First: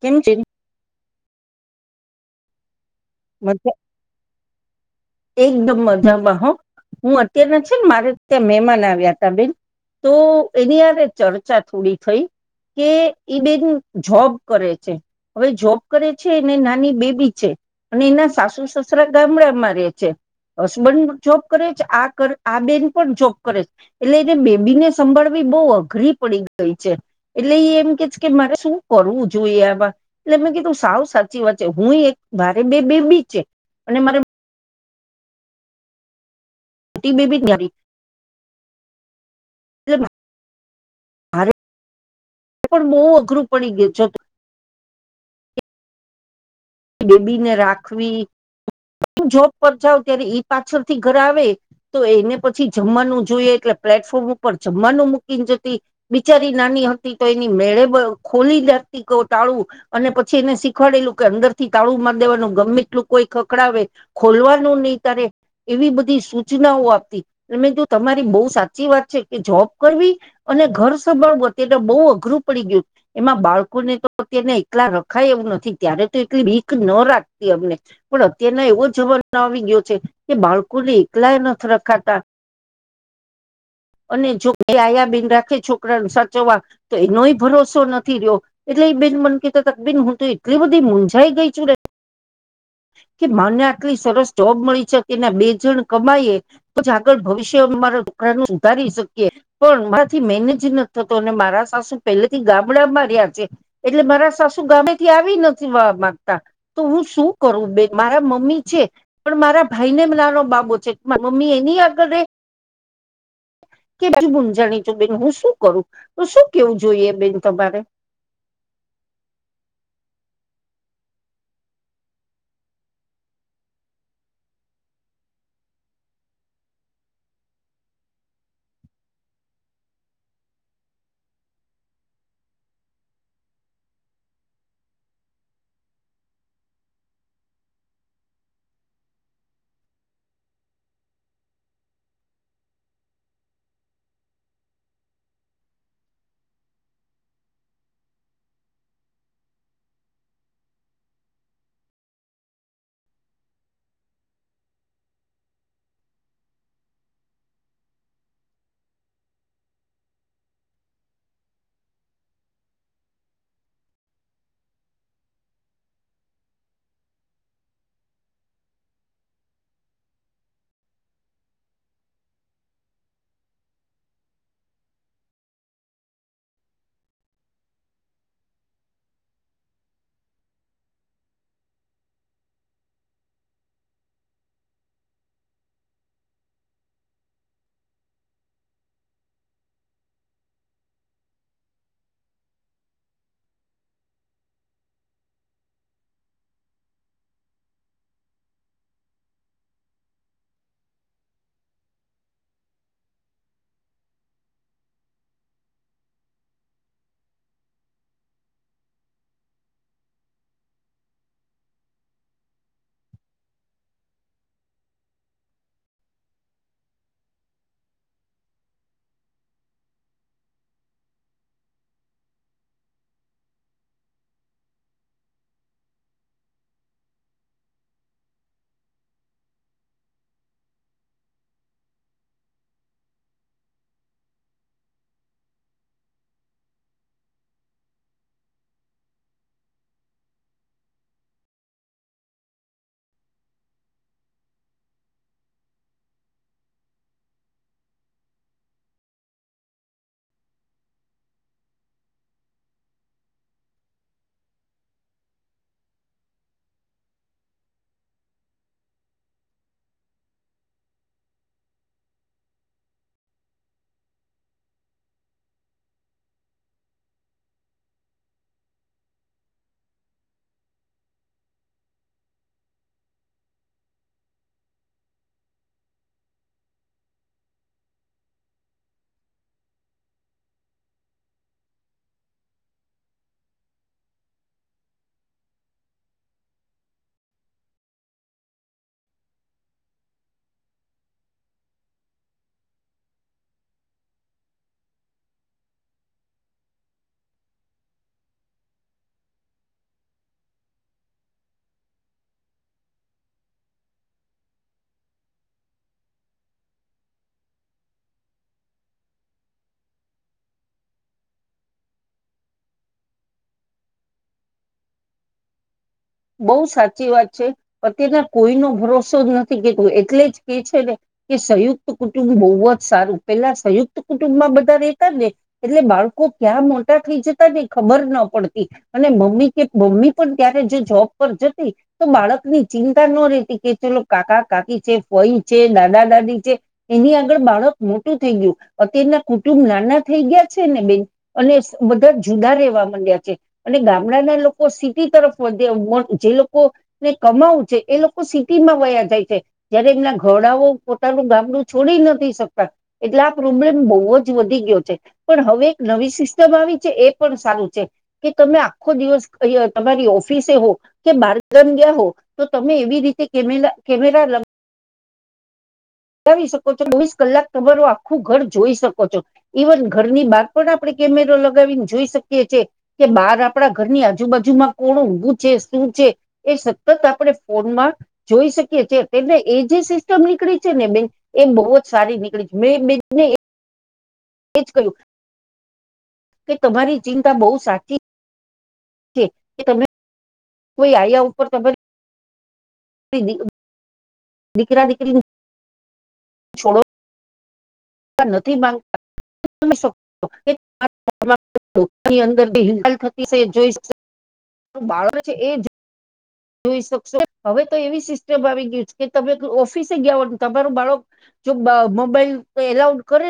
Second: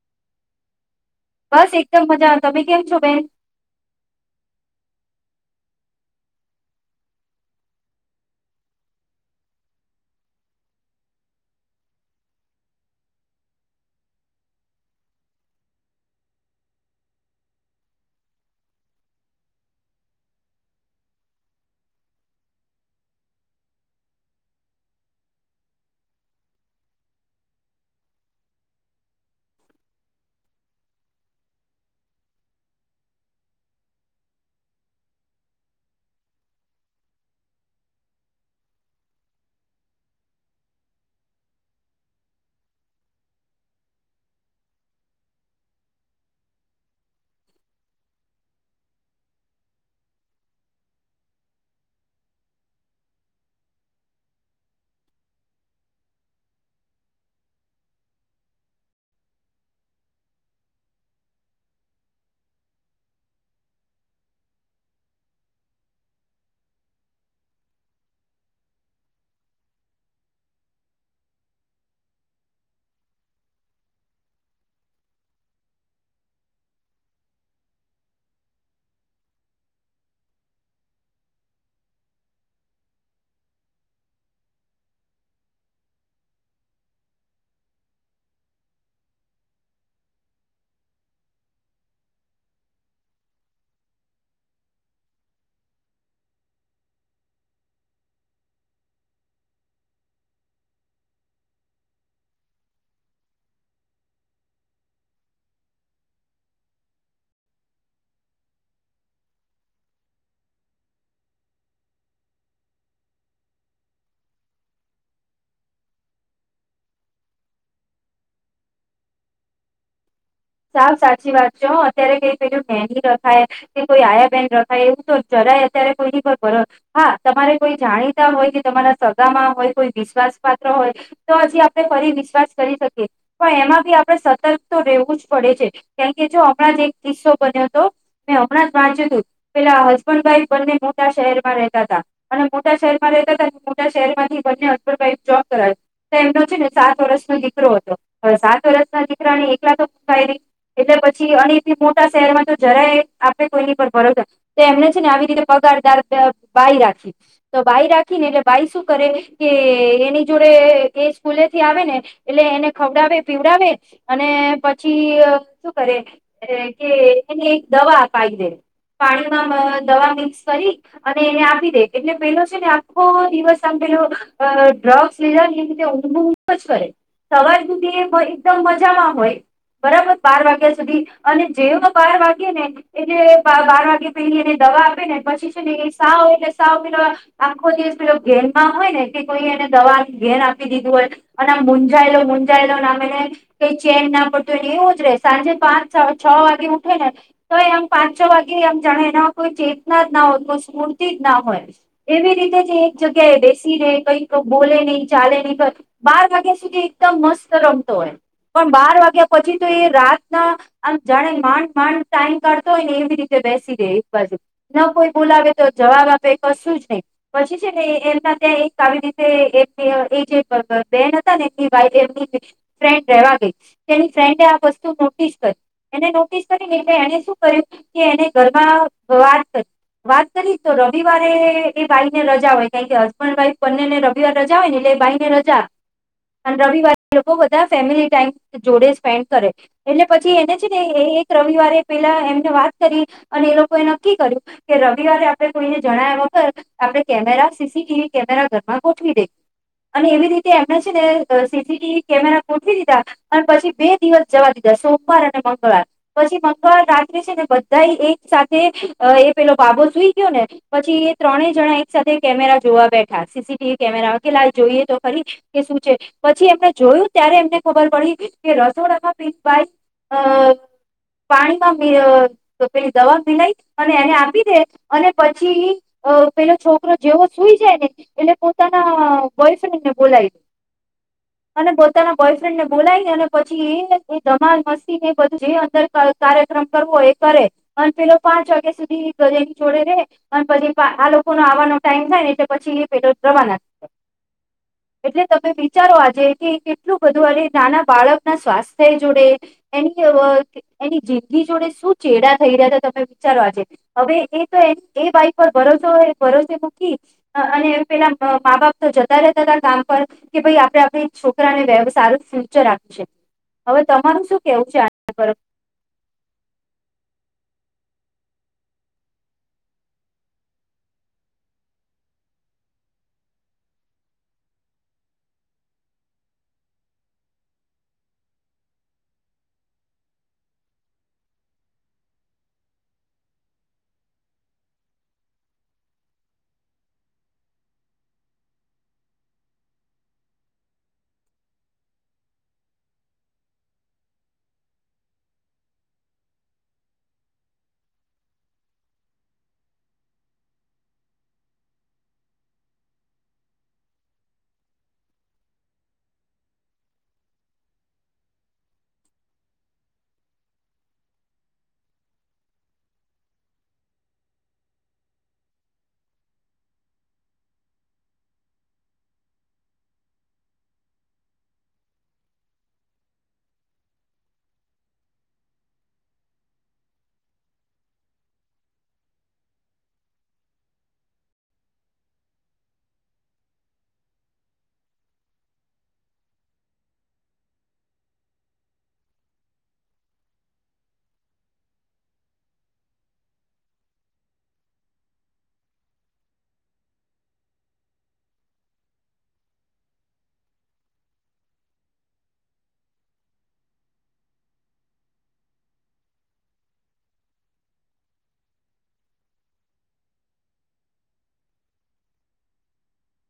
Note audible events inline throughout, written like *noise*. કેમ છે. બસ એકદમ મજા આવે તમે કેમ છો. બેન? *inaudible* એકદમ મજામાંહો હું અત્યારના છે ને મારે ત્યાં મહેમાન આવ્યા હતા બેન તો એની આરે ચર્ચા થોડી થઈ કે એ બેન જોબ કરે છે હવે જોબ કરે છે એને નાની બેબી છે અને એના સાસુ સસરા ગામડામાં રહેે છે. હસબન્ડ જોબ કરે છે આ કર આ બેન પણ જોબ કરે છે એટલે એને બેબી ને સંભળવી બહ અઘરી પડી ગઈ છે એટલે એ એમ કે કે મારે શું કરવું જોઈએ આવા એટલે મેં કીધું સાવ સાચી વાત છે હું એક મારે બે બેબી છે અને મારે ટટીબીબી તારી રે પણ બહ અઘરું પડી ગયું છે. બેબીને રાખવી હ જોબ પર જાાવ ત્યારે એ પાછળથી ઘર આવે તો એને પછી જમવાનું જોઈએ એટલે પ્લેટફોર્મ ઉપર જમવાનું મૂકીને જતી બિચારી નાની હતી તો એની મેળે ખોલી દખતી ટાળું અને પછી એને શીખવાડેલું કે અંદર તાળું માર દેવાનું ગમે એટલું કોઈ ખખડાવે ખોલવાનું નહી તારે એવી બધી સૂચનાઓ આપતી એ મે તમારી બહુ સાચી વાત છે કે જોબ કરવી અને ઘર સંભાળવું અત્યારે બહ અઘરું પડી ગયું એમાં બાળકોને તો અતને એકલા રખાય એવું નથી ત્યારે તો ીક ન રાખતી અમને પણ અત્યારના એવો જવાબ ન આવી ગયો છે કે બાળકોને એકલા નથી રખાતા અને જો મે આયા બેન રાખે છોકરાને સાચવવા તો એનો ભરોસો નથી રહ્યો એટલે એ બેન મને કેતા ત બેન હું તો એટલી બધી મઝ કે મને આટલી સરસ જોબ મળી છે કે એના બે જણ કમાય તો જ આગળ ભવિષ્ય મારા દોકરા ન સુધારી શકીએ પણ મારાથી મેનેજ નથી થતો અને મારા સાસુ પેલેથી ગામડામાં રહ્યા છે એટલે મારા સાસુ ગામડાથી આવી નથી. તો હું શું કરું બેન મારા મમ્મી છે પણ મારા ભાઈને નાનો બાબો છે મમ્મી એની આગળ કેું જાણીું બેન હું શું કરું તો શું કેવું જોઈએ બેન તમારે સાફ સાચી વાત છે અત્યારે કઈ પેલું બેની રખાય કે કોઈ આયા બેહેન રખાય એવું તો જરાય અત્યારે કોઈની પર હા તમારે કોઈ જાણીતા હોય કે તમારા સગામાં હોય કોઈ વિશ્વાસ પાત્ર હોય તો હજી આપણે ફરી વિશ્વાસ કરી શકીએ પણ એમાં બી આપડે સતર્ક તો રહેવું જ જો હમણાં જ એક કિસ્સો બન્યો હતો મેં હમણાં જ વાંચ્યું હતું પેલા હસબન્ડ વાઈફ બંને મોટા શહેરમાં રેતા હતા અને મોટા શહેરમાં રતા હતા મોટા શહેર માંથી બંને હસબન્ડ વાઈફ જોબ કરાવી તો એમનો છે ને સાત વર્ષનો દીકરો હતો હવે સાત વર્ષ ના દીકરાને એકલા તો એટલે પછી અને મોટા શહેરમાં તો જરાય આપે કોઈની પર ભરો તો એમને છે ને આવી રીતે પગારદાર બાઈ રાખી તો બાાય રાખી ને એટલે બાઈ શું કરે કે એની જોડે એ સ્કૂલેથી આવે ને એટલે એને ખવડાવે પીવડાવે અને પછી શું કરે કે એને એક દવા અાવી દે પાણીમાં દવા મિક્સ કરી અને એને આપી દે એટલે પેલો છે ને આખો દિવસ આમ પેલો ડ્રગ્સ લીધા ને તે ઊંઘુંઊઘ જ કરે સવાર બધ એકદમ મજામાં હોય બરાબર બાર વાગ્યા સુધી અને જેવ બાર વાગે ને એટલે બાર વાગ્યા પેલી એને દવા આપે ને પછી છે ને સાવ એટલે સાવ પેલો આખો દિવસ પેલો ઘેનમાં હોય ને કે કોઈ એને દવા ઘેન આપી દીધું હોય અને આ મુંંજાયે--લો મુંજાયેલોને આમ એને કઈ ચેન ના પડ તો એવું જ ર સાંજે પાંચ છ વાગે ઉઠે ને તો આમ પાંચ છ વાગે આમ જાણે એના કોઈ ચેતના જ ના હોય કોઈ સ્મૂર્તિ જ ના હોય એવી રીતે એક જગ્યા એ બેસીને કઈક બોલે નહી ચાલે નહી બાર વાગ્યા સુધી એકદમ મસ્ત રમતો હોય પણ બાર વાગ્યા પછી તો એ રાતના આમ જાણે માંડ માંડ ટાઈમ કાઢતો હોય ને એવી રીતે બેસી દે એક બાજુ ન કોઈ બોલાવે તો જવાબ આપે કશું જ નહી પછી છે ને એમના ત્યાં એક આવી રીતે એમ એ જે બેન હતા ને એમની વા એમની ફ્રેન્ડ રેવા ગઈ એની ફ્રેન્ડે આ વસ્તુ નોટિસ કરી એને નોટિસ કરીને એટલે એને શું કર્યું કે એને ઘરમાં વાત કરી વાત કરી તો રવિવારે એ ભાઈને રજા હોય કારણ કે હસબન્ડ વાઈફ બંનેને રવિવાર રજા હોય ને એટલે ભાઈને રજા અને રવિવારે લોકો બધા ફેમિલી ટાઈમ જોડે સ્પેન્ડ કરે એટલે પછી એને છે ને એ એક રવિવારે પેલા એમને વાત કરી અને એ લોકો એ નક્કી કર્યું કે રવિવારે આપણે કોઈને જણાવયા વગર આપણે કેમેરા સીસીટીવી કેમેરા ઘરમાં ગોઠવી દે અને એવી રીતે એમને છે ને સીસીટીવી કેમેરા ગોઠવી દીધા અને પછી બે દિવસ જવા દીધા સોમવાર અને મંગળવાર પછી મંગળવાર રાત્રે છે ને બધા એક સાથે એ પેલો બાબો સુઈ ગયો ને પછી એ ત્રણેય જણા એક સાથે કેમેરા જોવા બેઠા સીસીટીવી કેમેરા વકેલ આ જોઈએ તો ખરી કે શું છે પછી એમને જોયું ત્યારે એમને ખબર પડી કે રસોડામાં પીાઈ અ પાણીમાં પેલી દવા મિલાય અને એને આપી દે અને પછી પેલો છોકરો જેવો સુઈ જાય ને એટલે પોતાના બોયફ્રેન્ડને બોલાવી દે અને પોતાના બોયફ્રેન્ડને બોલાવી પછ ધમાલ મસ્તી એ બધું જે અંદર કાર્યક્રમ કરવો હોય એ કરે અને પેલો પાંચ વાગ્યા સુધીની જોડે રે અને પછી આ લોકો ન આવાનો ટાઈમ થાય ને એટલે પછી એ પેલો રવાના થ એટલે તમે વિચારો આજે કે કેટલું બધું નાના બાળકના સ્વાસ્થ્ય જોડે એની એની જિંદગી જોડે શું ચેડા થઈ રહ્યા હતા તમે વિચારો આજે હવે એ તો એ એ વાઈ પર ભરોસો ભરોસે મૂકી અને પેલા મા બાપ તો જતા રહેતા હતા કામ પર કે ભાઈ આપણે આપણી છોકરાને સારું ફ્યુચર આપ હવે તમારું શું કેવું છે બહુ સાચી વાત છે અત્યારના કોઈનો ભરોસો જ નથી કેતું એટલે જ કે છે ને કે સંયુક્ત કુટુંબ બહુ જ સારું પેલા સંયુક્ત કુટુંબમાં બધા રહેેતા ને એટલે બાળકો ક્યાં મોટા થઈ જતા ને ખબર ન પડતી અને મમ્મી કે મમ્મી પણ ત્યારે જો જોબ તો બાળકની ચિંતા ન રેતી કે ચલો કાકા કાકી છે ફઈ છે દાદા દાદી છે એની આગળ બાળક મોટું થઈ ગયું અત્યારના કુટુંબ નાના થઈ ગયા છે ને બેન અને બધા જુદા રહેવા માંડ્યા છે અને ગામડાના લોકો સિટી તરફ જે લોકોને કમાવું છે એ લોકો સિટીમાં વયા જાય છે જયારે એમના ઘડાઓ પોતાનું ગામડું છોડી નથી શકતા એટલે આ પ્રોબ્લેમ બહુ જ વધી ગયો છે પણ હવે એક નવી સિસ્ટમ આવી છે એ પણ સારું છે કે તમે આખો દિવસ તમારી ઓફિસે હો કે બાર ગામ ગયા હો તો તમે એવી રીતે કેમે કેમેરા લ ાવી શકો છો ચોવીસ કલાક તમારું આખું ઘર જોઈ શકો છો ઇવન ઘરની બાર પણ આપણે કેમેરો લગાવીને જોઈ શકીએ છેએ કે બાર આપણા ઘરની આજુબાજુમાં કોણ ઊભું છે શું છે એ સતત આપણે ફોનમાં જોઈ શકીએ છે તેમને એ જે સિસ્ટમ નીકળી છે ને બેન એ બહુ જ સારી નીકળી છે મેં બેનને *unintelligible* કે તમારી ચિંતા બહુ સાચી *inaudible* કોઈ આયા ઉપર તમેને *inaudible* દીકરા દીકરી *inaudible* *unintelligible* જોઈ શકો હવે તો એવી સિસ્ટમ આવી ગય છે કે તમે ઓફિસે ગયાવાનું તમારું બાળક જો મોબાઈલ એલાઉડ કરે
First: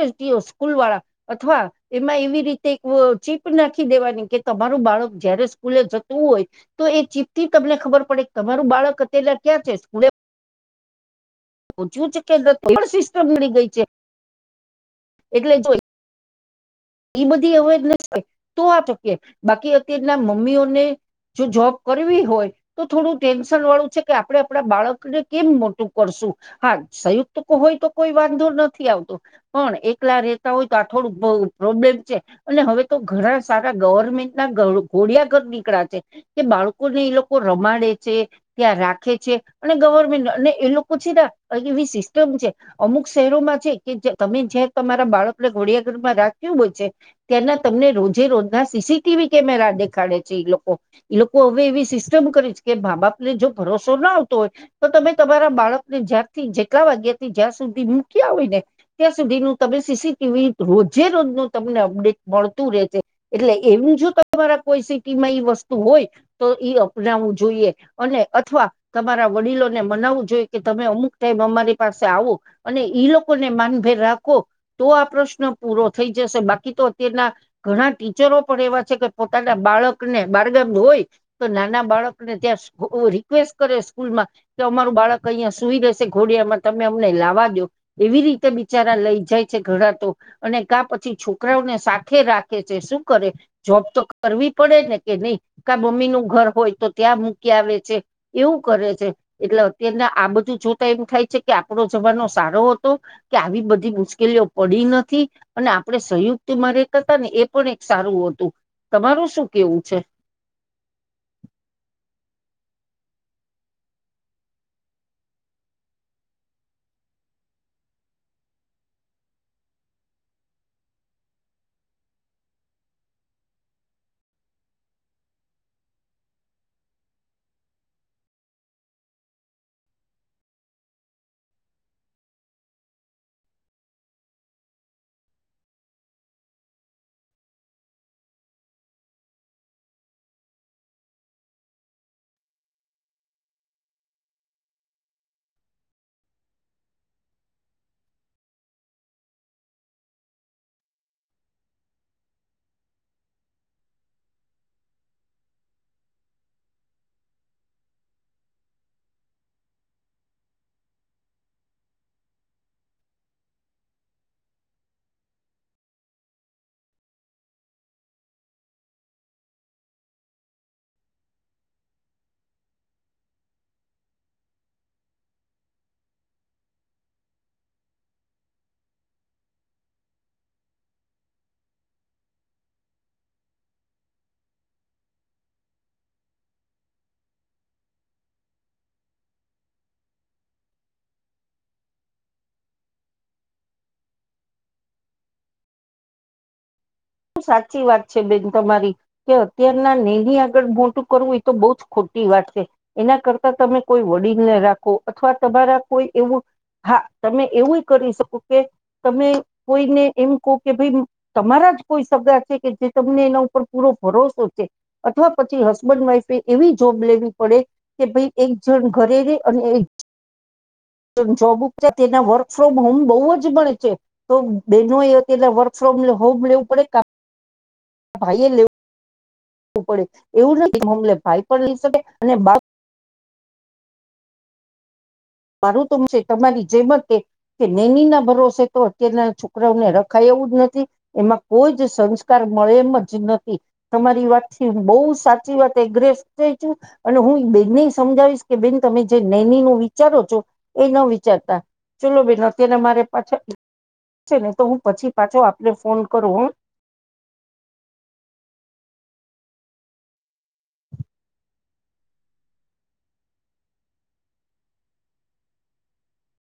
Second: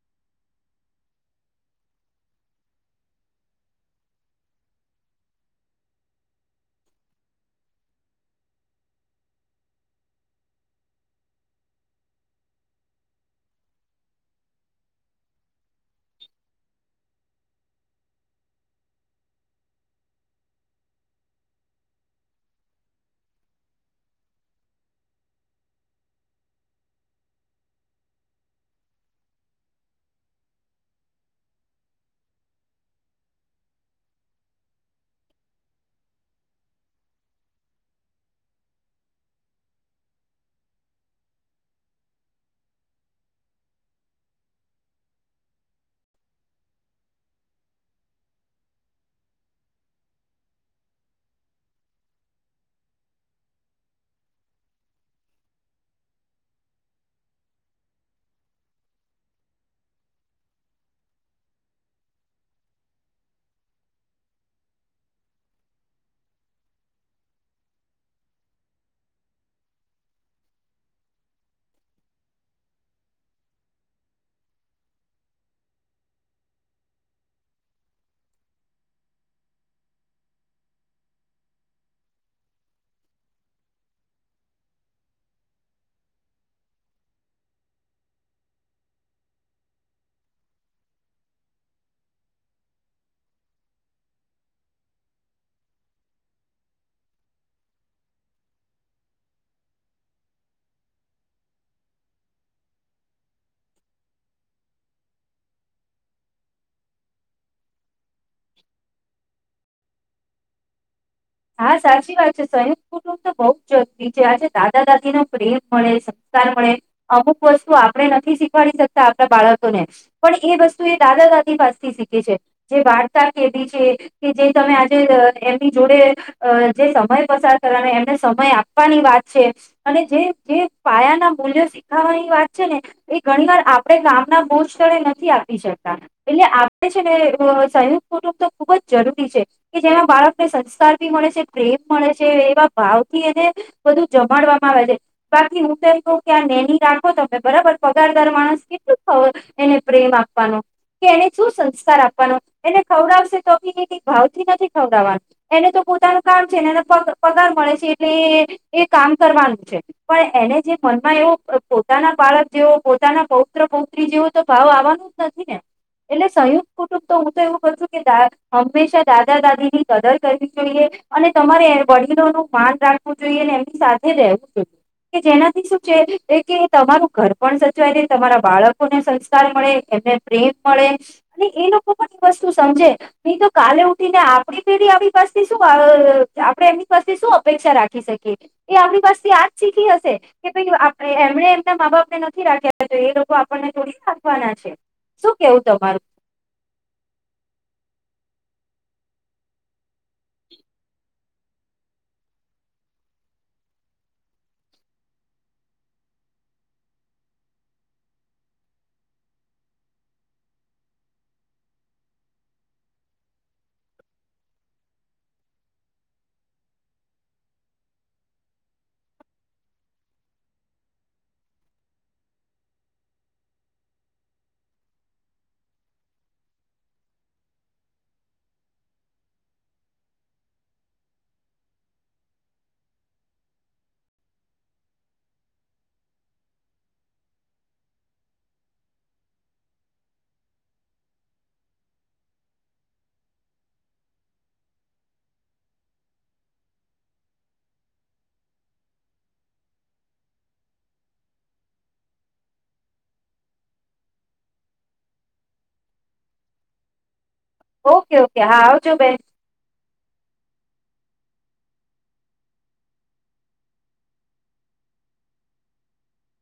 સ્કૂલ વાળા અથવા એમાં એવી રીતે એક ચીપ નાખી દેવાની કે તમારું બાળક જયારે સ્કૂલે જતું હોય તો એ ચીપ થી તમને ખબર ડ તમારું બાળક અલા ક્યાં છે સ્કૂલે પૂછું છે કે પણ સિસ્ટમ બની ગઈ છે એટલે જો એ બધી અવેર હો તો આ ચકી બાકી અત્યારના મમ્મીઓને જો જોબ કરવી હોય તો થોડું ટેન્શન વાળું છે કે આપડણે આપણા બાળકને કેમ મોટું કરશું હા સંયુક્ત હોય તો કોઈ વાંધો નથી આવતો પણ એકલા રહેતા હોય તો આ થોડુંક પ્રોબ્લેમ છે અને હવે તો ઘણા સારા ગવર્મેન્ટ ના ઘોડિયા ઘર નીકળ છે કે બાળકોને એ લોકો રમાડે છે ત્યાં રાખે છે અને ગવર્મેન્ટ અને એ લોકો છે ના એવી સિસ્ટમ છે અમુક શહેરોમાં છે કે તમે જ્યા તમારા બાળકને ઘોડિયા ઘરમાં રાખ ત્યાંના તમને રોજે રોજના સીસીટીવી કેમેરા દેખાડે છે લોકો લોકો હવે એવી સિસ્ટમ કરીે છે કે મા બાપ ને જો ભરોસો ના આવતો હોય તો તમે તમારા બાળકને જ્યાંથી જેટલા વાગ્યા થી જ્યાં સુધી મૂક્યા હોય ને ત્યાં સુધી ન તમે સીસીટીવી રોજ જે રોજ ન તમને અપડેટ મળતું રહેશે એટલે એમ જો તમારા કોઈ સિટીમાં ઈ વસ્તુ હોય તો એ અપનાવવું જોઈએ અને અથવા તમારા વડીલોને મનાવવું જોઈએ કે તમે અમુક ટાઈમ અમારી પાસે આવો અને ઈ લોકોને માનભેર રાખો તો આ પ્રશ્ન પૂરો થઈ જશે બાકી તો અત્યારના ઘણા ટીચરો પણ એવા છે કે પોતાના બાળકને બારગામ હોય તો નાના બાળકને ત્યાં રિક્વેસ્ટ કરે સ્કૂલમાં કે અમારું બાળક અહિયાં સુઈ દેશે ઘોડિયામાં તમે અમને લાવવા દો એવી રીતે બિચારા લઈ જાય છે ઘણા તો અને કા પછી છોકરાઓને સાથે રાખે છે શું કરે જોબ તો કરવી પડે ને કે નહી કા મમ્મી નું ઘર હોય તો ત્યાં મૂકી આવે છે એવું કરે છે એટલે અત્યારને આ બધું જોતા એવું થાય છે કે આપડો જમાનો સારો હતો કે આવી બધી મુશ્કેલીઓ પડી નથી અને આપણે સંયુક્ત મારે કરતા ને એ પણ એક સારું હતું તમારું શું કેવું છે. હા સાચી વાત છે સંયુક્ત કુટુંબ તો બહુ જ જરૂરી છે આજે દાદા દાદી નો પ્રેમ મળે સંસ્કાર મળે અમુક વસ્તુ આપણે નથી શીખવાડી શકતા આપણા બાળકોને પણ એ વસ્તુ એ દાદા દાદી પાસેથી શીખે છે જે વાર્તા કેવી છે કે જે તમે આજે એમની જોડે અ જે સમય પ કરવા એમને સમય આપવાની વાત છે અને જે પાયા ના મૂલ્યો શીખાવાની વાત છે ને એ ઘણી વાર આપણે કામના બોજ સ્થળે નથી આપી શકતા એટલે આપણે છે ને સંયુક્ત કુટુંબ તો ખુબ જ જરૂરી છે કે જેના બાળકને સંસ્કાર પ્ર મળે છે એવા ભાવથી એને બધુ જમાડવામાં આવે છે બાકી હું કે કું કે આ નેની રાખો તમે બરાબર પગારદાર માણસ કેટલું એને પ્રેમ આપવાનો કે એને શું સંસ્કાર આપવાનો એને ખવડાવશે તો આપી ક ભાવથી નથી ખવડાવવાનું એને તો પોતાનું કામ છે ને એને પગાર મળે છે એટલે એ કામ કરવાનું છે પણ એને જે મનમાં એવો પોતાના બાળક જેવો પોતાના પૌત્ર પૌત્રી જેવો તો ભાવ આવવાનું જ નથી ને એટલે સંયુક્ત કુટુંબ તો હું તો એવું ક છું કેા હંમેશા દાદા દાદી ની કદર કરવી ઈ અને તમારે વડીલોનુંું માન રાખવું જોઈએ અને એમની સાથે રહેવું જોઈએ કે જેનાથી શું છે કે તમારું ઘર પણ સચવાય દે તમારા બાળકોને સંસ્કાર મળે એમને પ્રેમ મળે અને એ લોકો પણ એ વસ્તુ સમજે નહી તો કાલે ઉઠીને આપડી પેઢી આવી પા શું આપણે એમની પાસે શું અપેક્ષા રાખી શકીએ એ આપણી પાસેથી આજ શીખી હશે કે ભ એમણે એમના મા બાપને નથી રાખ્યા તો એ લોકો આપણને થોડી નાખવાના છે શું કેવું તમારું. બ સાચી વાત છે બેન તમારી કે અત્યારના નેની આગળ મોટું કરવું એ તો બહ જ ખોટી વાત છે એના કરતા તમે કોઈ વડીલને રાખો અથવા તમારા કોઈ એવું હા તમે એવું કરી શકો કે તમે કોઈને એમ કહો કે ભાઈ તમારા જ જે તમને એના ઉપર પૂરો ભરોસો છે અથવા પછી હસબન્ડ વાઈફે એવી જોબ લેવી પડે કે ભાઈ એક જણ ઘરે ર અને જોબ ઉપ તેના વર્ક ફ્રોમ હોમ બહુ જ મળણે છે તો બહેનોએ તેના વર્ક ફ્રોમ હોમ લેવું *inaudible* ભાઈ એ લેવુ પડે એવું ન હમલે ભાઈ પણ લઈ શકે અને બા માારું તોમ છે તમારી જેમતે કે નૈની ના ભરોસે તો અત્યારના છોકરાઓને રખાય એવું જ નથી એમાં કોઈ જ સંસ્કાર મળે એમ જ નથી તમારી વાતથી હુ બહુ સાચી વાત એગ્રેસ છું અને હું બેને સમજાવીશ કે બેન તમે જે નૈની નુ વિ ચારો છો એ ના વિચારતા ચલો બેન અત્યારે મારે પાછા છે ને તો હું પછી પાછો આપને ફોન કરું હો ઓકે ઓકે હા આવજો બેન